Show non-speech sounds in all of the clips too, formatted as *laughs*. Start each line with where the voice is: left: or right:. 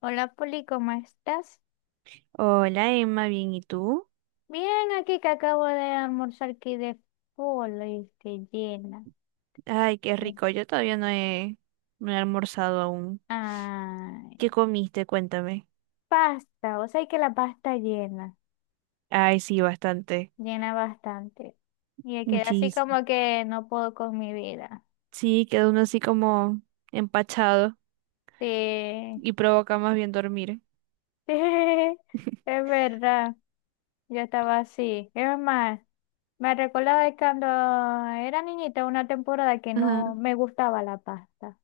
left: Hola Poli, ¿cómo estás?
right: Hola Emma, bien, ¿y tú?
left: Bien, aquí que acabo de almorzar aquí de polo y que llena.
right: Ay, qué rico, yo todavía no he, no he almorzado aún. ¿Qué
left: Ay,
right: comiste? Cuéntame.
left: pasta, o sea que la pasta llena,
right: Ay, sí, bastante,
left: llena bastante. Y me quedé así
right: muchísimo.
left: como que no puedo con mi vida.
right: Sí, queda uno así como empachado
left: Sí, *laughs*
right: y provoca más bien dormir.
left: sí, es verdad, yo estaba así. Es más, me recordaba de cuando era niñita una temporada que no
right: Ajá.
left: me gustaba la pasta.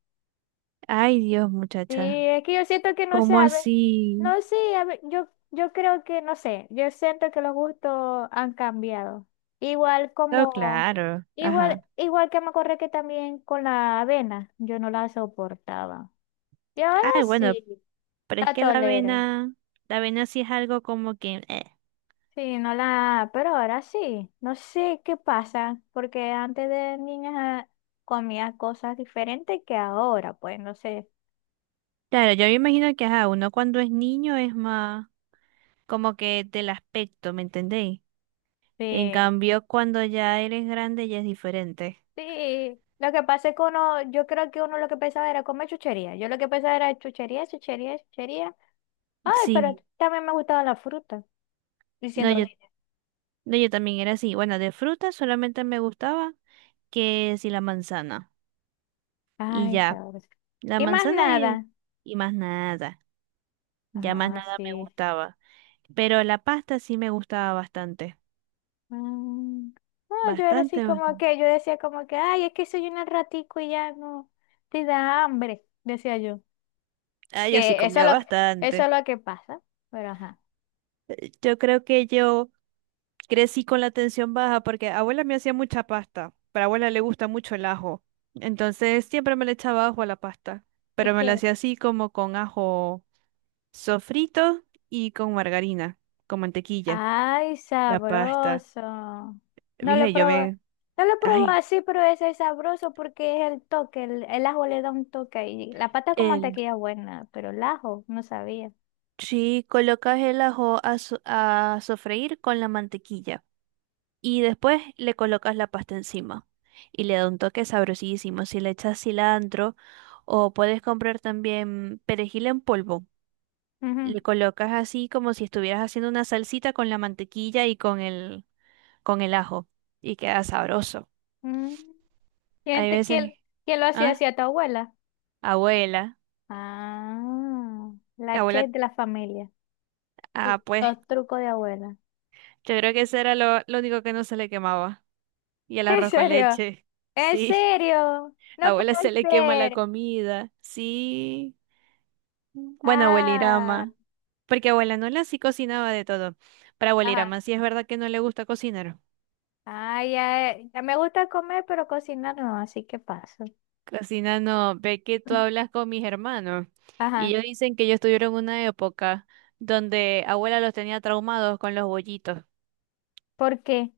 right: Ay, Dios,
left: Sí,
right: muchacha,
left: es que yo siento que no sé,
right: ¿cómo
left: a
right: así?
left: no sé, a ver, yo creo que no sé, yo siento que los gustos han cambiado. Igual
right: No,
left: como,
right: claro,
left: igual,
right: ajá.
left: igual que me acordé que también con la avena, yo no la soportaba. Y ahora
right: Ay, bueno,
left: sí,
right: pero es
left: la
right: que
left: tolero.
right: la avena sí es algo como que.
left: Sí, no la, pero ahora sí, no sé qué pasa, porque antes de niña comía cosas diferentes que ahora, pues no sé.
right: Claro, yo me imagino que ajá, uno cuando es niño es más como que del aspecto, ¿me entendéis? En
left: Sí.
right: cambio, cuando ya eres grande ya es diferente.
left: Sí, lo que pasa es que uno, yo creo que uno lo que pensaba era comer chuchería. Yo lo que pensaba era chuchería, chuchería, chuchería. Ay, pero
right: Sí,
left: también me gustaban las frutas,
right: no,
left: diciendo
right: yo,
left: niña.
right: no, yo también era así. Bueno, de fruta solamente me gustaba que si la manzana. Y
left: Ay,
right: ya,
left: sabes.
right: la
left: Y más
right: manzana y, el-
left: nada.
right: y más nada. Ya más
left: Ah,
right: nada me
left: sí.
right: gustaba. Pero la pasta sí me gustaba bastante.
left: Mm. No, yo era así
right: Bastante. bas-
left: como que, yo decía como que, ay, es que soy un ratico y ya no, te da hambre, decía yo.
right: Ah, yo sí
left: Que eso es
right: comía
left: lo que, eso es
right: bastante.
left: lo que pasa, pero ajá.
right: Yo creo que yo crecí con la tensión baja porque abuela me hacía mucha pasta, pero a abuela le gusta mucho el ajo. Entonces siempre me le echaba ajo a la pasta, pero
left: Es
right: me la
left: que
right: hacía así como con ajo sofrito y con margarina, con mantequilla,
left: ay,
right: la pasta.
left: sabroso. No lo
right: Dije, yo
left: probé.
right: me...
left: No lo probé
right: Ay,
left: así, pero ese es sabroso porque es el toque. El ajo le da un toque. Y la pata con
right: El,
left: mantequilla es buena, pero el ajo no sabía.
right: si colocas el ajo a sofreír con la mantequilla. Y después le colocas la pasta encima y le da un toque sabrosísimo. Si le echas cilantro o puedes comprar también perejil en polvo,
left: Ujú.
right: le colocas así como si estuvieras haciendo una salsita con la mantequilla y con el ajo y queda sabroso.
left: Mm. ¿Quién,
right: Hay
left: te-
right: veces,
left: quién- quién lo hacía
right: ah,
left: así a tu abuela?
right: abuela,
left: Ah, la
right: abuela,
left: chef de la familia. L-
right: pues
left: Los trucos de abuela.
right: yo creo que eso era lo único que no se le quemaba. Y el
left: *laughs* ¿En
right: arroz con
left: serio?
right: leche,
left: ¿En
right: sí,
left: serio?
right: *laughs*
left: No
right: abuela
left: puede
right: se le quema la
left: ser.
right: comida, sí. Bueno,
left: Ah,
right: abuelirama. Porque abuela Nola sí cocinaba de todo. Para abuelita
left: ajá.
right: más si es verdad que no le gusta cocinar.
left: Ah, ya, ya me gusta comer, pero cocinar no, así que paso.
right: Cocina no, ve que tú hablas con mis hermanos y
left: Ajá,
right: ellos dicen que ellos tuvieron una época donde abuela los tenía traumados con los bollitos.
left: ¿por qué?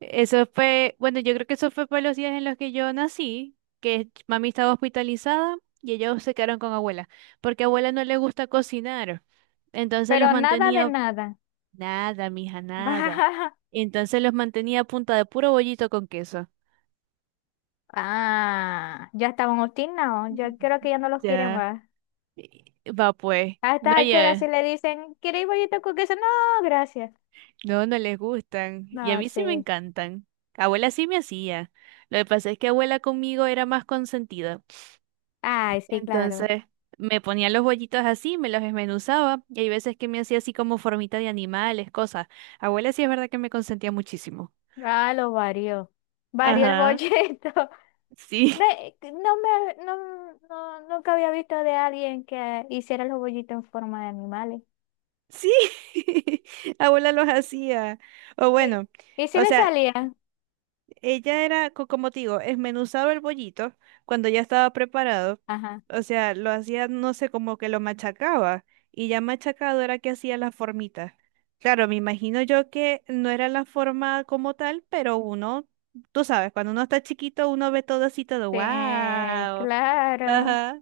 right: Eso fue, bueno, yo creo que eso fue por los días en los que yo nací, que mami estaba hospitalizada y ellos se quedaron con abuela, porque a abuela no le gusta cocinar. Entonces
left: Pero
right: los
left: nada de
right: mantenía
left: nada.
right: nada, mija, nada.
left: *laughs*
right: Entonces los mantenía a punta de puro bollito con queso.
left: Ah, ya estaban obstinados, yo creo que ya no los quieren
right: Ya.
left: más.
right: Y- Va pues.
left: A
right: No,
left: estas alturas si
right: ya.
left: le dicen, ¿quieres bollito con queso? No, gracias.
right: No, no les gustan. Y a
left: No,
right: mí sí me
left: sí.
right: encantan. Abuela sí me hacía. Lo que pasa es que abuela conmigo era más consentida.
left: Ay, sí, claro.
right: Entonces, me ponía los bollitos así, me los desmenuzaba. Y hay veces que me hacía así como formita de animales, cosas. Abuela sí es verdad que me consentía muchísimo.
left: Ah, lo varió. Varió el
right: Ajá.
left: bollito. *laughs*
right: Sí,
left: Ve, no me, no, no, nunca había visto de alguien que hiciera los bollitos en forma de animales.
right: sí. *laughs* Abuela los hacía. O
left: Sí.
right: bueno,
left: ¿Y si
right: o
left: le
right: sea,
left: salía?
right: Ella era, como te digo, esmenuzaba el bollito cuando ya estaba preparado.
left: Ajá.
right: O sea, lo hacía, no sé, como que lo machacaba. Y ya machacado era que hacía la formita. Claro, me imagino yo que no era la forma como tal, pero uno, tú sabes, cuando uno está chiquito, uno ve todo así, todo,
left: Sí,
right: wow.
left: claro.
right: Ajá.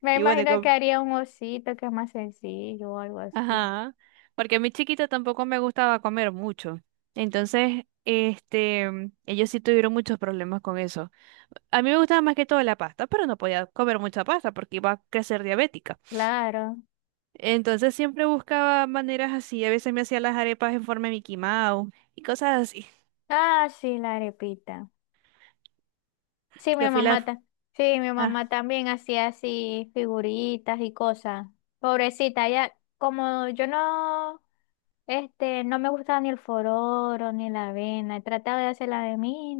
left: Me
right: Y bueno,
left: imagino que haría un osito que es más sencillo o algo así.
right: Ajá, porque a mi chiquita tampoco me gustaba comer mucho. Entonces, ellos sí tuvieron muchos problemas con eso. A mí me gustaba más que todo la pasta, pero no podía comer mucha pasta porque iba a crecer diabética.
left: Claro.
right: Entonces siempre buscaba maneras así. A veces me hacía las arepas en forma de Mickey Mouse y cosas así.
left: Ah, sí, la arepita. Sí, mi
right: Yo fui la...
left: mamá, ta- sí, mi
right: Ah,
left: mamá también hacía así figuritas y cosas. Pobrecita, ya como yo no, no me gustaba ni el fororo ni la avena, trataba de hacerla de mí,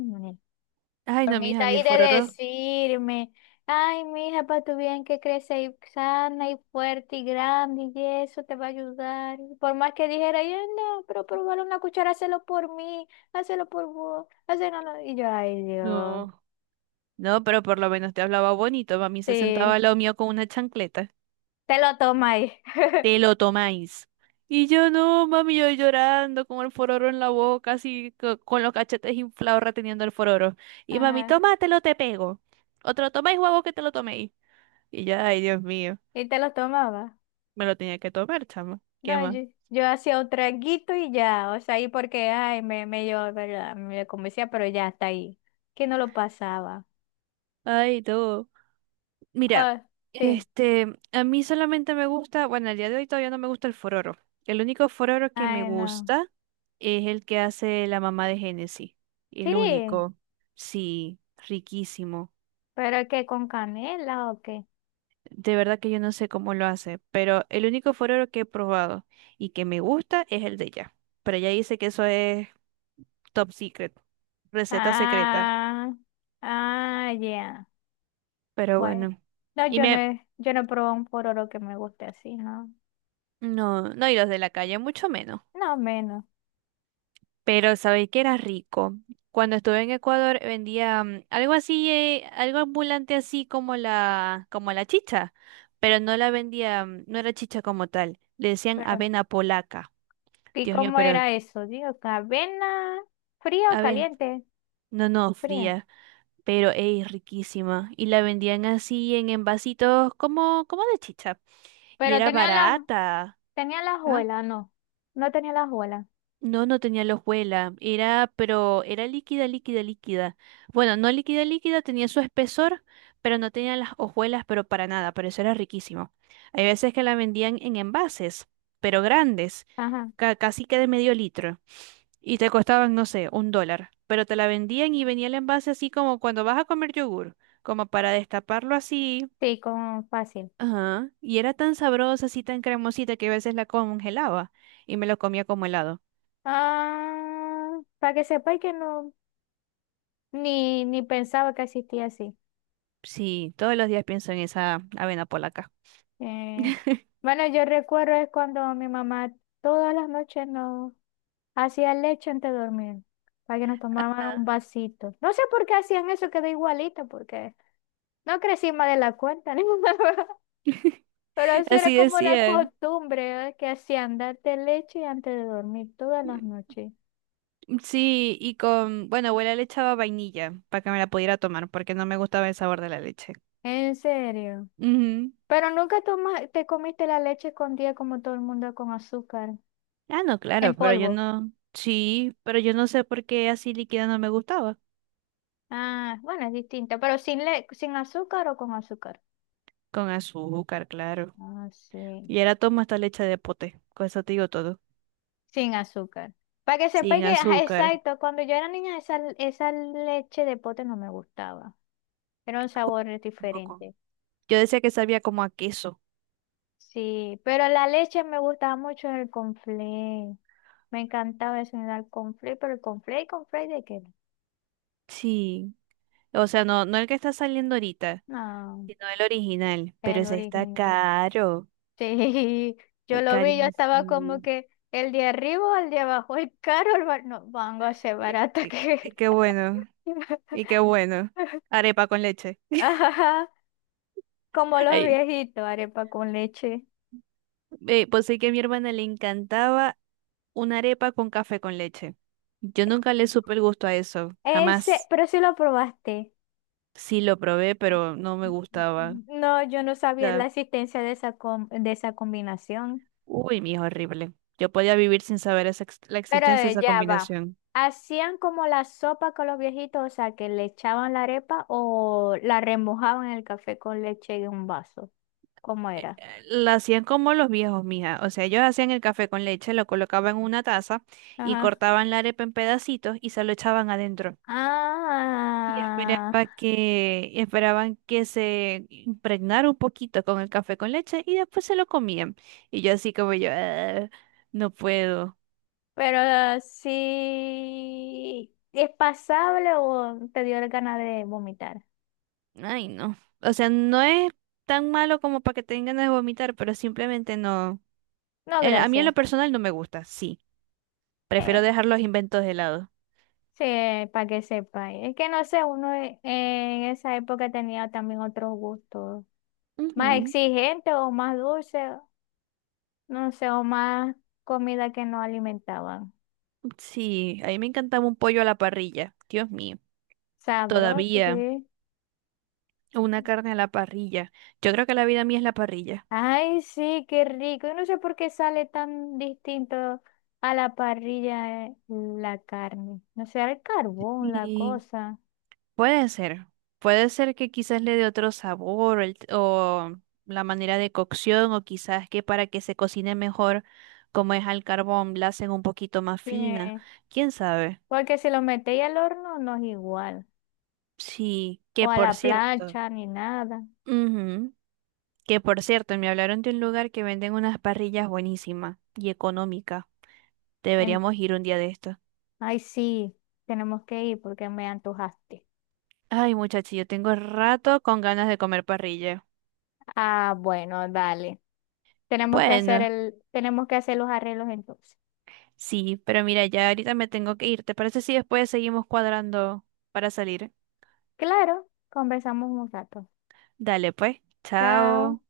right: Ay, no, mija,
left: formita
right: a mí
left: ahí
right: el
left: de
right: fororo...
left: decirme, ay, mija, para tu bien que crece y sana y fuerte y grande y eso te va a ayudar. Y por más que dijera, yo no, pero probar una cuchara, hazlo por mí, hazlo por vos, hazlo, no. No. Y yo, ay, Dios,
right: No, no, pero por lo menos te hablaba bonito. A mí se sentaba al
left: sí,
right: lado mío con una chancleta.
left: te lo toma ahí.
right: Te
left: *laughs*
right: lo tomáis. Y yo no, mami, yo llorando con el fororo en la boca, así con los cachetes inflados reteniendo el fororo. Y mami,
left: Ajá,
right: tómatelo, te pego. O te lo tomáis o que te lo toméis. Y yo, ay, Dios mío,
left: y te lo tomaba.
right: me lo tenía que tomar, chamo. ¿Qué
left: No,
right: más?
left: yo hacía un traguito y ya, o sea, ahí porque, ay, me yo, ¿verdad? Me convencía, pero ya está ahí, que no lo pasaba.
right: Ay, todo. Mira,
left: Ah, sí,
right: este, a mí solamente me gusta, bueno, al día de hoy todavía no me gusta el fororo. El único fororo que me
left: ay, no.
right: gusta es el que hace la mamá de Genesis.
left: Sí,
right: El único. Sí, riquísimo.
left: pero que con canela o qué.
right: De verdad que yo no sé cómo lo hace, pero el único forero que he probado y que me gusta es el de ella. Pero ella dice que eso es top secret, receta secreta.
left: Ah, ah, ya.
right: Pero
left: Bueno,
right: bueno.
left: no,
right: Y me...
left: yo no he probado un pororo que me guste así, ¿no?
right: No, no, y los de la calle mucho menos.
left: No menos.
right: Pero sabéis que era rico. Cuando estuve en Ecuador vendía algo así, algo ambulante así como como la chicha, pero no la vendía, no era chicha como tal. Le decían
left: Pero,
right: avena polaca.
left: ¿y
right: Dios mío,
left: cómo
right: pero
left: era eso? Digo, ¿avena fría o
right: a ver,
left: caliente?
right: no,
left: Fría.
right: fría, pero es riquísima. Y la vendían así en envasitos como de chicha. Y
left: Pero
right: era barata.
left: tenía la
right: Ah,
left: hojuela, no. No tenía la hojuela.
right: no, no tenía hojuela. Era, pero era líquida, líquida, líquida. Bueno, no líquida, líquida, tenía su espesor, pero no tenía las hojuelas, pero para nada. Pero eso era riquísimo. Hay veces que la vendían en envases, pero grandes,
left: Ajá.
right: casi que de medio litro. Y te costaban, no sé, un dólar. Pero te la vendían y venía el envase así como cuando vas a comer yogur como para destaparlo así.
left: Sí, con fácil.
right: Ajá. Y era tan sabrosa, así tan cremosita que a veces la congelaba y me lo comía como helado.
left: Ah, para que sepáis que no, ni, ni pensaba que existía así.
right: Sí, todos los días pienso en esa avena polaca.
left: Eh,
right: *laughs*
left: bueno, yo recuerdo es cuando mi mamá todas las noches nos hacía leche antes de dormir, para que nos tomaran
right: Ah.
left: un vasito. No sé por qué hacían eso, quedó igualita porque no crecí más de la cuenta, *laughs* ni nada, pero sí era
right: Así
left: como una
right: decían.
left: costumbre, ¿eh? Que hacían darte leche antes de dormir todas las noches.
right: Sí, y con, bueno, abuela le echaba vainilla para que me la pudiera tomar porque no me gustaba el sabor de la leche.
left: En serio.
right: Ujú.
left: Pero nunca toma- te comiste la leche escondida como todo el mundo con azúcar,
right: Ah, no,
left: en
right: claro, pero yo
left: polvo.
right: no, sí, pero yo no sé por qué así líquida no me gustaba.
left: Ah, bueno, es distinto, pero sin, le sin azúcar o con azúcar.
right: Con azúcar, claro.
left: Ah, sí.
right: Y ahora tomo esta leche de pote, con eso te digo todo.
left: Sin azúcar. Para que sepáis
right: Sin
left: que, ajá,
right: azúcar.
left: exacto, cuando yo era niña esa, esa leche de pote no me gustaba. Era un sabor
right: Un poco.
left: diferente.
right: Yo decía que sabía como a queso.
left: Sí, pero la leche me gustaba mucho en el conflé. Me encantaba eso en el conflé, pero el conflé y conflé de qué?
right: Sí. O sea, no, no el que está saliendo ahorita,
left: No,
right: sino el original. Pero
left: el
right: ese está
left: original. *laughs*
right: caro,
left: Sí, yo lo vi, yo estaba como
right: carísimo.
left: que el de arriba, o el de abajo, el caro, el bar... no, vango a ser
right: Eh,
left: barata
right: eh,
left: que...
right: qué bueno, y qué
left: *laughs*
right: bueno. Arepa con leche. *laughs*
left: Ajá, como los
right: Ay,
left: viejitos, arepa con leche.
right: pues sí que a mi hermana le encantaba una arepa con café con leche. Yo nunca le supe el gusto a eso,
left: Ese,
right: jamás.
left: pero sí lo probaste.
right: Sí lo probé, pero no me gustaba. O
left: No, yo no sabía la
right: sea,
left: existencia de esa, com- de esa combinación.
right: uy, mi hijo, horrible. Yo podía vivir sin saber esa la
left: Pero
right: existencia de esa
left: ya va.
right: combinación.
left: ¿Hacían como la sopa con los viejitos? O sea, que le echaban la arepa o la remojaban en el café con leche en un vaso. ¿Cómo
right: eh,
left: era?
right: La hacían como los viejos, mija. O sea, ellos hacían el café con leche, lo colocaban en una taza y
left: Ajá.
right: cortaban la arepa en pedacitos y se lo echaban adentro. Y
left: Ah,
right: esperaban que se impregnara un poquito con el café con leche y después se lo comían. Y yo así como yo, "Ah, no puedo.
left: pero sí. ¿Es pasable o te dio ganas de vomitar?
right: Ay, no. O sea, no es tan malo como para que tengan ganas de vomitar, pero simplemente no.
left: No,
right: El- a mí en lo
left: gracias.
right: personal no me gusta, sí. Prefiero
left: Eh,
right: dejar los inventos de lado.
left: sí, para que sepa. Es que no sé, uno en esa época tenía también otros gustos, más
right: Ujú.
left: exigentes o más dulces, no sé, o más comida que no alimentaban.
right: Sí, a mí me encantaba un pollo a la parrilla. Dios mío,
left: Sabroso,
right: todavía
left: sí.
right: una carne a la parrilla. Yo creo que la vida mía es la parrilla.
left: Ay, sí, qué rico. Yo no sé por qué sale tan distinto a la parrilla la carne. No sé, el carbón, la
right: Y
left: cosa.
right: puede ser, puede ser que quizás le dé otro sabor el- o la manera de cocción o quizás que para que se cocine mejor, como es al carbón, la hacen un poquito más
left: Sí.
right: fina. ¿Quién sabe?
left: Porque si lo metéis al horno no es igual.
right: Sí,
left: O
right: que
left: a la
right: por cierto.
left: plancha ni nada.
right: ujú, Que por cierto, me hablaron de un lugar que venden unas parrillas buenísimas y económicas. Deberíamos ir un día de esto.
left: Ay, sí, tenemos que ir porque me antojaste.
right: Ay, muchachos, yo tengo rato con ganas de comer parrilla.
left: Ah, bueno, dale. Tenemos que hacer
right: Bueno,
left: el, tenemos que hacer los arreglos entonces.
right: sí, pero mira, ya ahorita me tengo que ir. ¿Te parece si después seguimos cuadrando para salir?
left: Claro, conversamos un rato.
right: Dale, pues.
left: Chao.
right: Chao.